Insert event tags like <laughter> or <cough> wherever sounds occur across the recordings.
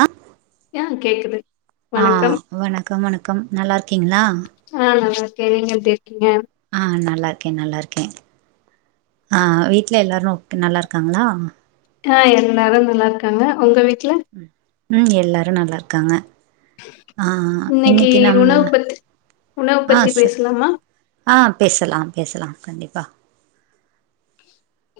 அ அ கேக்குது ஆ வணக்கம் வணக்கம் வணக்கம் நல்லாருக்கீங்களா ஆ நல்லா இருக்கே நீங்க எப்டி இருக்கீங்க ஆ நல்லா இருக்கே நல்லா இருக்கேன் ஆ வீட்டுல எல்லாரு நல்லா இருக்காங்களா அ எல்லாரு நல்லாருக்காங்க உங்க வீட் ம் எல்லாரு‌ நல்லா இருக்காங்க ஆ ஆ இன்னைக்கு நம்ம உணவு பத்தி உணவு ஆ பத்தி சொல் பேசலாமா ஆ பேசலா பேசலாம் கண்டிப்பா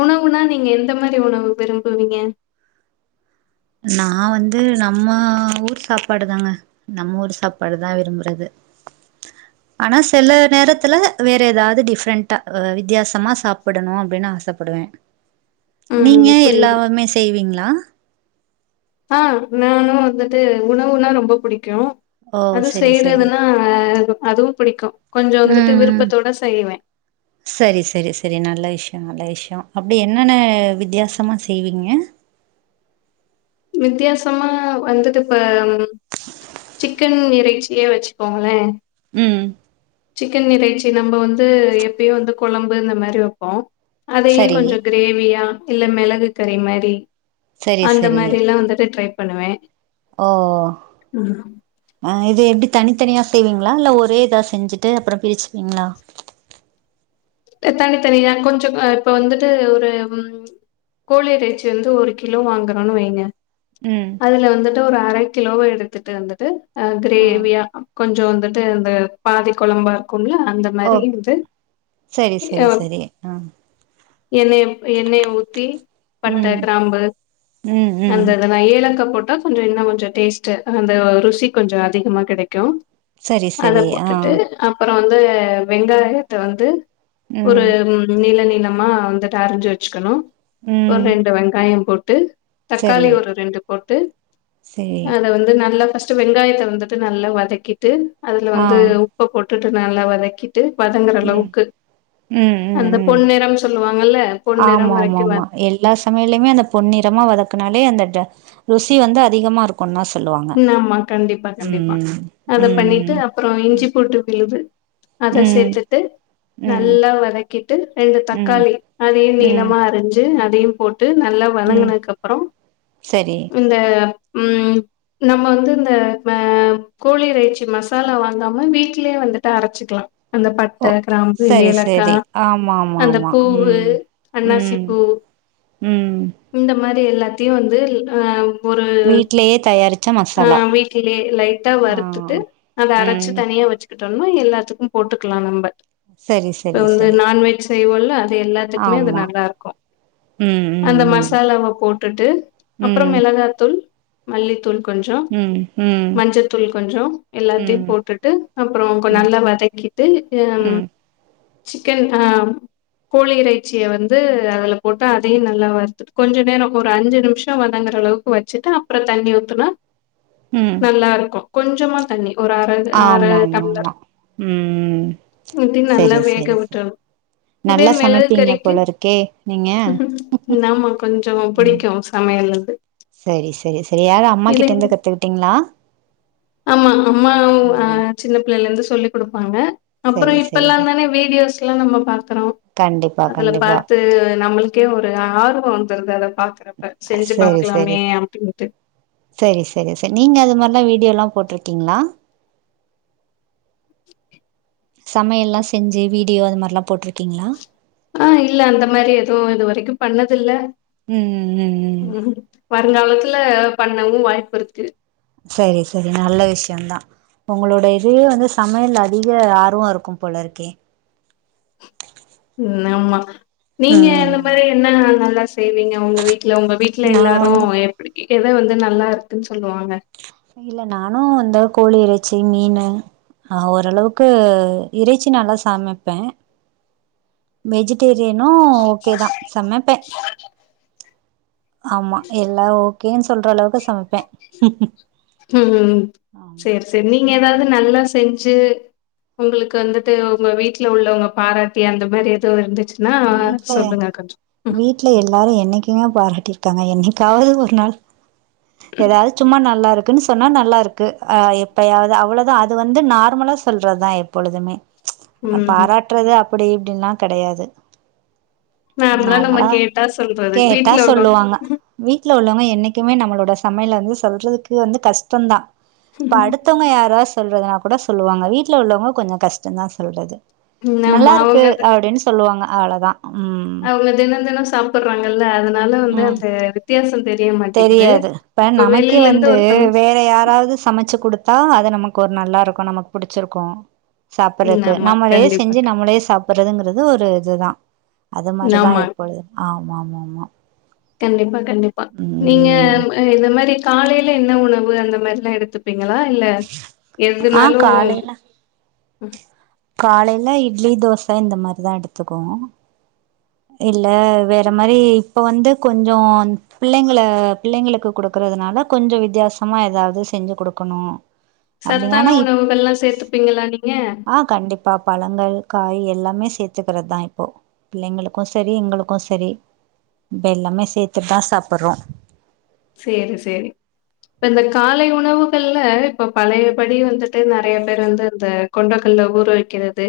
உணவுனா நீங்க எந்த மாரி உணவு விரும்புவீங்க நா வந்து நம்ம ஊர் சாப்பாடு தாங்க நம் ஊர் சாப்பாடு தா விரும்புறது ஆனா சில நேரத்துல வேற ஏதாவது டிஃப்ரென்ட்டா வித்தியாசமா சாப்பிடணு அப்படின்னு ஆசப்படுவே நீங்க ம் புரியுது எல்லாமே செய்வீங்களா? ஆ‌ நானு வந்துட்டு உணவுனா ரொம்பப்புடிக்கு ஓ அது சரி சரி செய்றதுன்னா <unintelligible> அதுவு புடிக்கு கொஞ்சோ வந்துட்டு ம் ம் விருப்பத்தோட செய்வே சரி சரி சரி நல்ல விஷயம் நல்ல விஷயம் அப்டி என்னென்ன வித்தியாசமா செய்வீங்க வித்தியாசமா வந்துட்டு இப்ப சிக்கன் இறைச்சியே வச்சுக்கோங்களேன் ம் சிக்கன் இறைச்சி நம்ப வந்து எப்பயோ வந்து குழம்பு இந்த மாரி வப்போம் அதையே சரி கொஞ்சம் கிரேவியா இல்ல மிளகு கறி மாரி செரி அந்த செரி மாரிலா ட்ரை பண்ணுவேன் ஓ ஓ தனித்தனியா செய்வீங்களா இல்ல ஒரே இதா செஞ்சுட்டு அப்புறம் பிரிச்சுப்பீங்களா தனி தனியா கொஞ்சமா இப்ப வந்துட்டு ஒரு ம் கோழி‌ இறைச்சிய வந்து ஒரு கிலோ வாங்குறோம்னு வைங்க ம் அதுல வந்துட்டு ‌ஒரு அர கிலோவ எடுத்துட்டு வந்துட்டு ஆ கிரேவியா கொஞ்சம் வந்துட்டு இந்த பாதி குழம்பா <unintelligible> அந்த மாரி செரி செரி செரி ம் எண்ணெய் ஊத்தி பட்டை கிராம்பு ம் ம் அந்த இதெல் ஏலக்காய போட் கொஞ்சோம் இன்னும் கொஞ்ச டேஸ்ட் அந்த ருசி கொஞ்சோம் அதிகமா கெடைக்கும் சரி சரி அதப் ஆ போட்டுட்டு அப்ப அப்றம் வந்து வெங்காயத்த வந்து ஒரு ம் நிலநி மா வந்துட்டு அரிஜசு வச்சுக்கணும் ஒரு ம் ரெண்டு வெங்காயம் போட் ட்டு சரி தக்காளி ஒரு ரெண்டு போட்டு சரி அதல வந்து நல்ல வெங்காயத்த வந்துட்டு நல்ல வதக்கிட்டு அதுல ஆ வந்து உப்ப போட் விட்டுட்டு நல்ல வதக் ட்டு வதங்குற ம் அளவுக்கு ம் ம் அந்த ம் பொன்னிறம் சொல்லுவாங்கல்ல பொன்னிறம் ஆமா மா வரைக்கும் வ மா எல்லா சமையலயுமே அந்த பொன்னிறமா வதக்குனாலே இந்த ட ருசி வந்து அதிகமா இருக்கும்னஸ் இன்னாமா கண்டிப்பா கண்டிப்பா அத ம் பண்ணிட்டு அப்புறம் இஞ்சி போட்டு விழுது அத ம் சேத்துட்டு ம் நல்லா வதக்கிட்டு ரெண்டு ம் தக்காளி அதையும் ம் நீளமா அரிஞ்சு அத தீம் போ விட்டு நல்லா ம் வனங்குனதுக்கு அப்புறம் சரி இந்த ம் ம் நம்ம வந்து இந்த மெ கோழி இறைச்சி மசாலா வாங்காம வீட்லயே வந்துட்டு அரைச்சிக்கலா அந்த ஓ பட்டை கிராம்பு சரி சரி ஏலக்காய் ஆமா ஆமா அந்த ஆமா பூவு ம் அன்னாசி ம் பூ ம் இந்த மாரி எல்லாத்தையும் வந்து ஆ வீட்லேயே தயாரிச் ம் வீட்லயே லைட்டா வறுத்துட்டு அதை ம் அரைச்சு தனியா வச்சு ட்டோம்னா எல்லாத்துக்கும் போட்டுக்கலாம் நம்ப சரி சரி சரி செய்வோல எல்லாத்துக்குமே அது ஆமா நல்லா இருக்கும் ம் அந்த ம் மசாலாவ போட்டுட்டு அப்றம் ம் மிளகாத்தூள் மல்லி கொஞ்சம் ம் ம் ம் மஞ்சத்தூள் கொஞ்சம் எல்லாத்தையும் ம் போட்டுட்டு அப்புறம் கோ ம் நல்லா வதக்கிட்டு ம் சிக்கன் ஆ கோழி இறைச்சிய வந்து அதுல போட்டு அதையும் நல்லா வருத்துட்டு கொஞ்ச நேரம் ஒரு அஞ்சு நிமிஷம் வதங்குற அளவுக்கு வச்சுட்டு அப்புறம் தண்ணி துன ம் நல்லாருக்கும். கொஞ்சமா தண்ணி ஒரு அரை அரை ஆமா ஆமா ஆமா டம்ளர் ம் இட்டி நல்லா செரி வேக செரி செரி விட்டரம் இதே நல்லா மிளகு சமைப்பீங்க கறிக்கு போல இருக்கே நீங்க நாம கொஞ்சம் ம் பிடிக்கும் சமையல் அது செரி செரி செரி யாரு அம்மா இதே கிட்ட இருந்து கத்துக்கிட்டீங்களா ஆமா அம்மா ஆ ம் சின்ன பிள்ளைல இருந்து சொல்லிக் கொடுப்பாங்க அப்புறம் செரி செரி இப்பெல்லாம் செரி தானே வீடியோஸ் எல்லாம் நம்ம பாக்குறோம் கண்டிப்பா அதுல கண்டிப்பா பார்த்து நம்மளுக் கே ஒரு ஆர்வம் வந்துருது அத பாக்குறப்ப செஞ்சு செரி செரி பாக்கலாமே அப்படின்டு செரி செரி செ நீங்க அது மாதி மாரெல்லாம் வீடியோ யெல்லாம் போட்டிருக்கீங்களா? சமையல்லாம் செஞ்சு வீடியோ அது மாரெல்லாம் போட்டிருக்கீங்களா? ஆ இல்ல அந்த மாரி எதுவும் இது வரைக்கும் பண்ணது இல்ல ம் ம் ம் <unintelligible> பண்ணவும் வாய்ப்பு இருக்கு சரி சரி நல்ல விஷயம்தான் உங்களோட இதுவே வந்து சமையல் அதிக ஆர்வம் இருக்கும் போல இருக்கே <unintelligible> ஆமா நீங்க இந்த ம் மாரி என்னங் செய்வீங்க உங்க வீட் இல்ல உங்க வீட்ல நா வந்து எல்லாரும் எப்படி எதை வந்து நல்லா இருக்குன்னு சொல்லுவாங்க ச் இல்ல நானும் வந்த கோழி இறைச்சி மீனு அஹ் ஓரளவுக்கு இறைச்சி நல்லா சமைப்பேன் மேஜிட் தெரியணும் ஓகேதான் சமைப்பேன் ஆமா எல்லா ஓகேன்னு சொல்ற அளவுக்கு சமப்பேன் ஹும் சேர் சேர் நீங்க ஏதாவது நல்லா செஞ்சு உங்களுக்கு வந்துட்டு உங்க வீட்டுல உள்ளவங்க பாராட்டி அந்த மாரி ஏதோ இருந்து வீட்ல வீட்ல எல்லாரும் என்னைக்குங்க பாரட்டி இருக்காங்க என்னை காவது ஒரு நாள் ஏதாவது சும்மா நல்லா இரு இருக்குன்னு சொன்னா நல்லா இருக்கு அஹ் எப்பயாவது அவ்ளதான் அது வந்து நார்மலா சொல்றதுதான் எப்பொழுதுமே ச் ம் ம் பாராட்டுறது அப் அப்டி இப்டின்லான் கெடையாது நம்ம நார்மலா கேட்டா சொல்றது கேட்டா வீட்ல உள்ளவங்க சொல்லுவாங்க வீட்ல உள்ளவங்க என்னைக்குமே நம்மளோட இந்த சமையல வந்து சொல்றதுக்கு வந்து கஷ்டம் தான் இப்ப ம். அடுத்தவவுங்க யாராஸ் சொல்றதா கூட சொல்லுவாங்க வீட்ல உள்ளவங்க கொஞ்சம் கஷ்டம் தான் சொல்றது நல்லா இருக்கு அப்டின்னு சொல்வாங்க அவ்ளோதான் அவுங்க தினம் தினம் சாப்றாங்கல்ல அத னால வந்து ம் அந்த வித்தியாசம் தெரியாது இப்ப நமக்கே இருந்து வந்து ஒருத்தவங்க ஸ் வேற யாராவது சமைச்சு குடுத் தா அது நமக்கு ஒரு நல்லா இருக்கும் நமக்கு புடுச்சுருக்கும் ம் சாப்புறக்கு ஆமா நம்மளே கண்டிப்பா செஞ்சு நம்மளே சாப்புறதுங்கிறது ஒரு இதுதான் அது மாரிதான் ஆமா எப்பொழுது ஆம் மமா மா கண்டிப்பா கண்டிப் பா நீங்க இந்த மாரி இந்த மாரி காலேல என்ன உணவு அந்த மாரிலா எடுத்துப் பீங்களா இல்ல ஆ எதுனாலு உஹும் காலேல இட்லி தோச இந்த மாரிதான் எடுத்துக்குவோ இல்ல வேற மாரி இப்ப வந்து கொஞ்சே பிள்ளைங்கள பிள்ளைங்களுக்கு குடுக்குறதுனால கொஞ்சம் வித்தியாசமா ஏதாவது செஞ்சு குடுக்கணும். சத்தான உணவுகள்ல்லாம் சேத்துப்பீங்களா நீங்க ஆ கண்டிப்பா பழங்கள் காய் எல்லாமே சேத்துக்கிறதா இப்போ பிள்ளைங்களுக் க்கு சரி எங்களுக்கு சரி இப்ப எல்லாமே சேத்துதா சாப்படுறோ சேரி சேரி இப்ப இந்த காலை உணவுகள்ல இப்ப பழையபடி வந்துட்டு நெறைய பேர் வந்து இந்த கொண்டகல ஊற வைக்கிறது.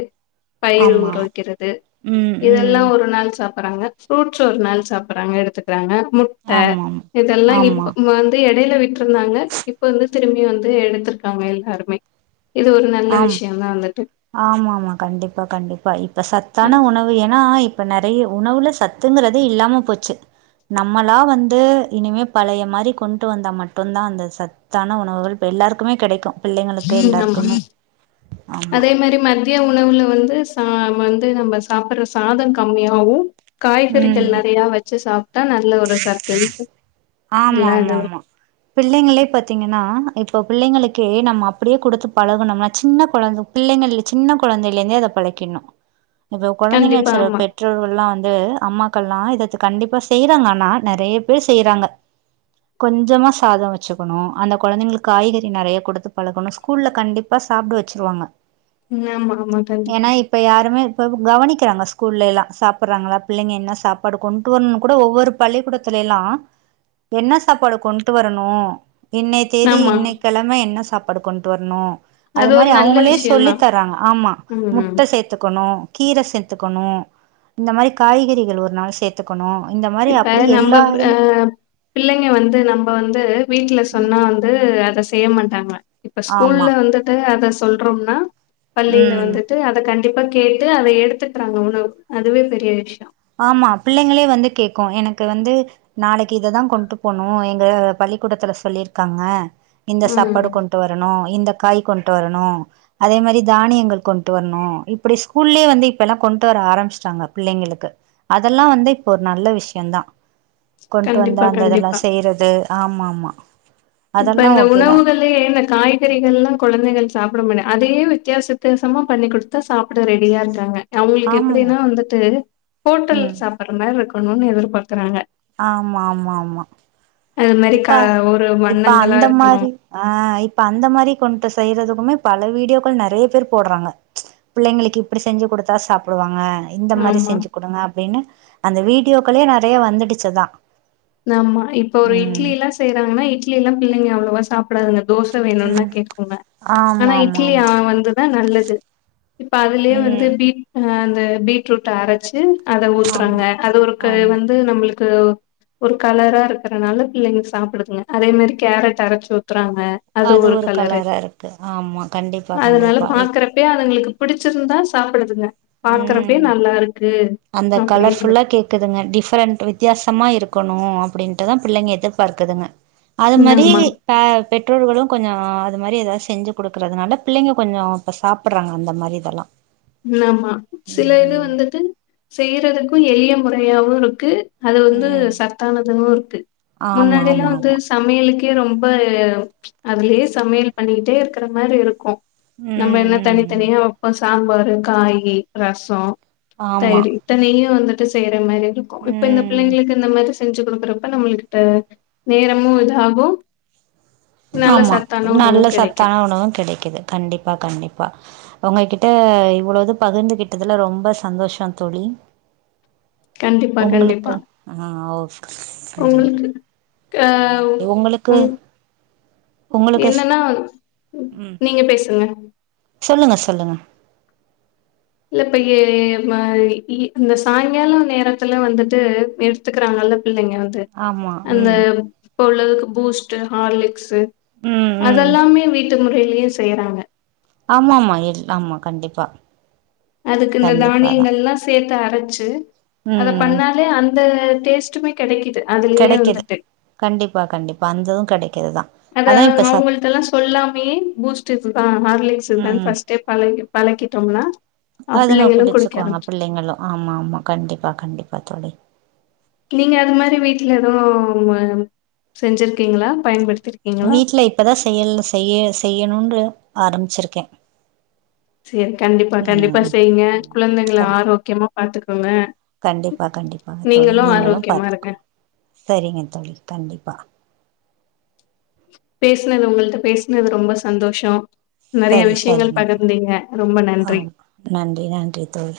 பயிர் ஆமா ஊறவைக்கிறது ம் இதெல்லா ம் ஒரு நாள் சாப் வறாங்க ஃப்ரூட்ஸ் ஒரு நாள் சாப்படுறாங்க எடுத்துக்குறாங்க முட்ட ஆமாம் எ ல்லா ஆமா இப்ப வந்து எடையில விட்டுருந்தாங்க இப்ப வந்து திரும்பி வந்து எடுத்திருக்காங்க எல்லாருமே இது ஒரு நல்ல ஆம் விஷயம் தான் வந்துட்டு. ஆமா ஆமா கண்டிப்பா கண்டிப்பா இப்ப சத் அ தான உணவு எனா ஆ இப்ப நெறைய உணவுல சத்துங்கறதே இல்லாம போச்சு நம்மளா வந்து இனிமே பழைய மாரி கொண்டு வந்தா மட்டுந்தா அந்த சத்தான உணவுகள் எல்லாருக்குமே கெடைக்கு பிள்ளைங்களுக்கு ஆமா. எல்லாருக்குமே ஆமா அதே மாரி மந்தி றிய உணவுல வந்து ச வந்து நம்ம சாப்பிடுற சாதொ கம்மியாவு காய்கறிகள் ம் நெறையா வச்சு சாப் ஆமா எல்லா ஆமா இதுவும் ஆமா பிள்ளைங்களே பாத்தீங்கன்னா இப்ப பிள்ளைங்களுக்கு க்கே நம்ம அப்படியே குடுத்து பழகுணமா சின்ன கொழந்த பிள்ளைங்க சின்ன கொழந்தைல இருந்தே அத பழக்கிறனு இந்த கொழந்தைங்க கண்டிப்பா சில ஆமா. பெற்றோர்கள்ல்லா வந் இது அம்மாக்கள்ல்லா இத கண்டிப்பா செய்யறாங்க இப்பலா நெறைய பேர் செய்யறாங்க கொஞ்சமா சாதொ வச்சுக்கணு அந்த கொழந்தைங்களுக்கு காய்கறி நெறைய குடுத்து பழக்கணும் ஸ்கூல்ல கண்டிப்பா சாப்பிட வச்சிடுவாங்க. ம் ஆமா ஆமா கண்டிப்பா கவனிக்கறாங்க ஸ்கூல்லைல்லா சாப்பிட்றாங்களா பிள்ளைங்க என்ன சாப்பாடு கொண்டு வரணுனு கூட ஒவ்வொரு பள்ளிக்கூடத்துலைலா என்ன சாப்பாடு கொண்ட்டு வரணு. இன்னைய தேதி ஆமா இன்ன கெழம என்ன சாப் சாப்பாடு கொண்ட்டு வரணு அது ஒரு மாரி நல்ல அவங்களே சொல்லி விஷயம்தான் தராங்க ஆமா ம். முட்ட சேத்துக்கணு கீர சே்த்துக்கணு இந்த மாரி காய்கறிகள் ஒரு நாள் சேத் த்துக்கணு இந்த மாரி அப் அ நம்ம ஹ பிள்ளைங்க வந்து நம்ம வந்து வீட்ல சொன்னா வந்து அத செய்ய மாட் டாங்க இப்ப ஆமா ஸ்கூல்ல வந்துட்டு அத சொல்றோம்னா பள்ளியில ம் வந்துட்டு அத கண்டிப் அப்ப கேட்டு அத எடுத்துக்றாங்க உணவு அதுவே பெரிய விஷய ஆமா பிள்ளைங்களே வந்து கேக்கு எனக்கு வந்து நாளைக்கு இததா கொண்ட்டு போணு எங்க பள்ளிக்கூடத்துல சொல்லிருக்காங்க இந்த சாப்பாடு ம். கொண்ட்டு வரணு இந்த காய் கொண்ட்டு வரணு அதே மாரி தானியங்கள் கொண்ட்டு வர்ணு இப்பிடி ஸ்கூல்லயே வந்து இப்பெல்லா கொண்ட்டு வர ஆரம்பிச்சிட்டாங்க பிள்ளைங்களுக்கு அதெல்லா வந்து இப்போ ஒரு நல்ல விஷயந்தா கொண்ட்டு வந்த கண்டிப்பா, அந்த இதெல்லா கண்டிப்பா. செய்றது ஆமா ஆமா இப்ப இந்த உணவுகள்ளயே இந்த காய்கறிகல்லா கொழந்தைக சாப்ட மாட்டே அதே வித்தியாச வித்தியசமா பண்ணி குடுத்தா சாப்பிட ரெடியா இருக்கறாங்க அவங்களுக்கு ஆமா. எப்படினா வந்துட்டு ஹோட்டல் ம். சாப்புடுற மாரி இருக்க பண்ணுனு எதிர்பாக்குறாங்க ஆமா ஆமா ஆமா அது மாரி இப்ப கா ஒரு ம இப்ப அந்த மாரி ஆ இப்ப அந்த மாரி கொண்டு செய்யறதுக்குமே பல வீடியோக்கள் நெறைய பேர் போட்றாங்க பிள்ளைங்களுக்கு இப்டி செஞ்சு குடுத்தா சாப்டுவாங்க இந்த மாரி ஆமா செஞ்சு குடுங்க அப்டின்னு அந்த வீடியோக்களே நெறைய வந்துடுச்சுதா. ஆமா இப் இப்ப ஒரு இட்லி ம் எல்லா செய்றாங்கன்னா இ்ட்லில்லா பிள்ளைங்க அவ்ளோவா சாப்புட்றதில்ல தோச வேணுன்னுதா ம் கேக்குங்க ஆனா ஆமா ஆமா இட்லி அ ஆமா வந்துதா நல்ல து இப்ப அதுலேயே வந்து ம் பீ ஆ து பீட்ரூட்ட அரைச்சு அத ஊத்துறாங்க ஆமா அது ஒரு க ஆமா வந்து நம்மளுக்கு த்வும் ஒரு கலரா இருக்கறதுஎனால பிள்ளைங்க சாப்பிடுதுங்க அதே மாரி கேரட் அரைச்சு ஊத்துறாஎ க அது ஒரு கலரு கலரா இருக்கு ஆமா கண்டிப்பா அதனால கண்டிப்பா இப் பாக்குறப்பே அதுங்களுக்கு புடிச்சிருந்தா சாப் <unintelligible> இருந்த பாக்குறப்பே ம் நல்லா இருக்கு அந்த அப்படின்றது கலர்ஃபுல்லா கேக்குதுங்க டிஃபரெண்ட் வித்தியாசமா இருக் க்கனோ அப்டின்ட்டு பிள்ளைங்க எதிர்பார்க்குதுங்க அது ம் மாரி ஆமா ப பெற்றோர்களும் கொஞ்சோ ஆ அது மாரி எதாவ செஞ்சு கொடுக்கறதுனால பிள்ளைங்க கொஞ்சோ இப்ப சாப்புடுறாங்க அந்த மாரி இதெல்லா ஆமா சில இது ம் வந்துட்டு செய்யறதுக்கும் எளிய முறையாவுருக்கு அது வந்து ம் சத்தானது இருக்கு ஆமா ஆமா முன்னாடியெல்லாம் வந்து ஆமா சமையலுக்கு ரொம்ப அதுலயே சமையல் பண்ணிட்டேருக்குற மாரியேருக்கும் ம் நம்ம என்ன ம் ம் தனித்தனியா அப்ப சாம்பார் காய்கறி ரசோ ஆமா தயிறு இத்தனையு வந்துட் செய்ய ர மாரி இருக்கும் இப்ப இந்த ம் பிள்ளைங்களுக்கு இந்த மாரி செஞ்சு கொடுக்கறப்ப நம்மகிட்ட நேரமும் இதாகும் ஆமா நல்ல சத்தான உணவும் கெடைக்குது கண்டிப்பா கண்டிப்பா ஒங்ககிட்ட இவ்வலது பகிர்ந்துகிட்டதுல ரொம்ப சந்தோஷம் தொழி கண்டிப்பா கண்டிப்பா ஒங்களுக்கு ஆ ஓ செரிங்க உங்களுக்கு ஆ உங் உங்களுக்கு என்னனா ம் நீங்க பேசுங்க சொல்லுங்க சொல்லுங்க இல்ல இப்ப இ இ இந்த சாயங்காலம் நேரத்துல வந்துட்டு எடுத்துக்குறாங்கல்ல பிள்ளைங்க வந்து ஆமா அந்த ம் இப்ப உள்ளதுக்கு பூஸ்ட் ஹார்லிக்ஸு ம் ம் அதெல்லாமே வீட் முறையிலயும் செய்யறாங்க ஆமா ஆமா ஏன் ஆமா கண்டிப்பா அதுக்கு இந்த கண்டிப்பாதா தானியங்கல்லாம் சேத் து அரச்சு அத ம் பண்ணாலே அந் த டேஸ்ட்டுமே கெடைக்குது அதுலயே கெடைக்குது வந்துட்டு கண்டிப்பா கண்டிப்பா அந்ததும் கெடைக்குதுதான் அத அவங்கள்டெல்லாம் சொல்லாமையே பூஸ்ட் இது தான் ஹார்லிக்ஸ் இதுதான் ம் ஃபஸ்டே பழகி பழக்கிட்டோம்னா அ அதுங்க பிள்ளைங்களு குடிக்க குடிச்சுக்குவாங்க ஆரம்பிச்சு பிள்ளைங்களும் ஆமா ஆமா கண்டிப்பா கண்டிப்பா தோழி நீங்க அது மாரி வீட்டுல எதவும் செஞ்சிருக்கீங்களா பயன்படுத்த வீட்ல இப்பதான் செய்யல் செய்ய செய்ய செய்யணும் ஆரம்பிச்சிருக்கேன் செரி கண்டிப்பா கண்டிப்பா செய்ங்க குழந்தைங்கல கண் ஆரோக்கியமா பாாரத்துக்கோங்க கண்டிப்பா கண்டிப்பா தோழி நீங்களும் ஆரோக்கியமா இருங்க பாத்துக்க சரிங்க தோழி கண்டிப்பா பேஸ்னது உங்கள்ட்ட பேஸ்னது ரொம்ப சந்தோஷம் சரி சரிங்க தோ நன்றி ஆஹ் நன்றி நன்றி தோழி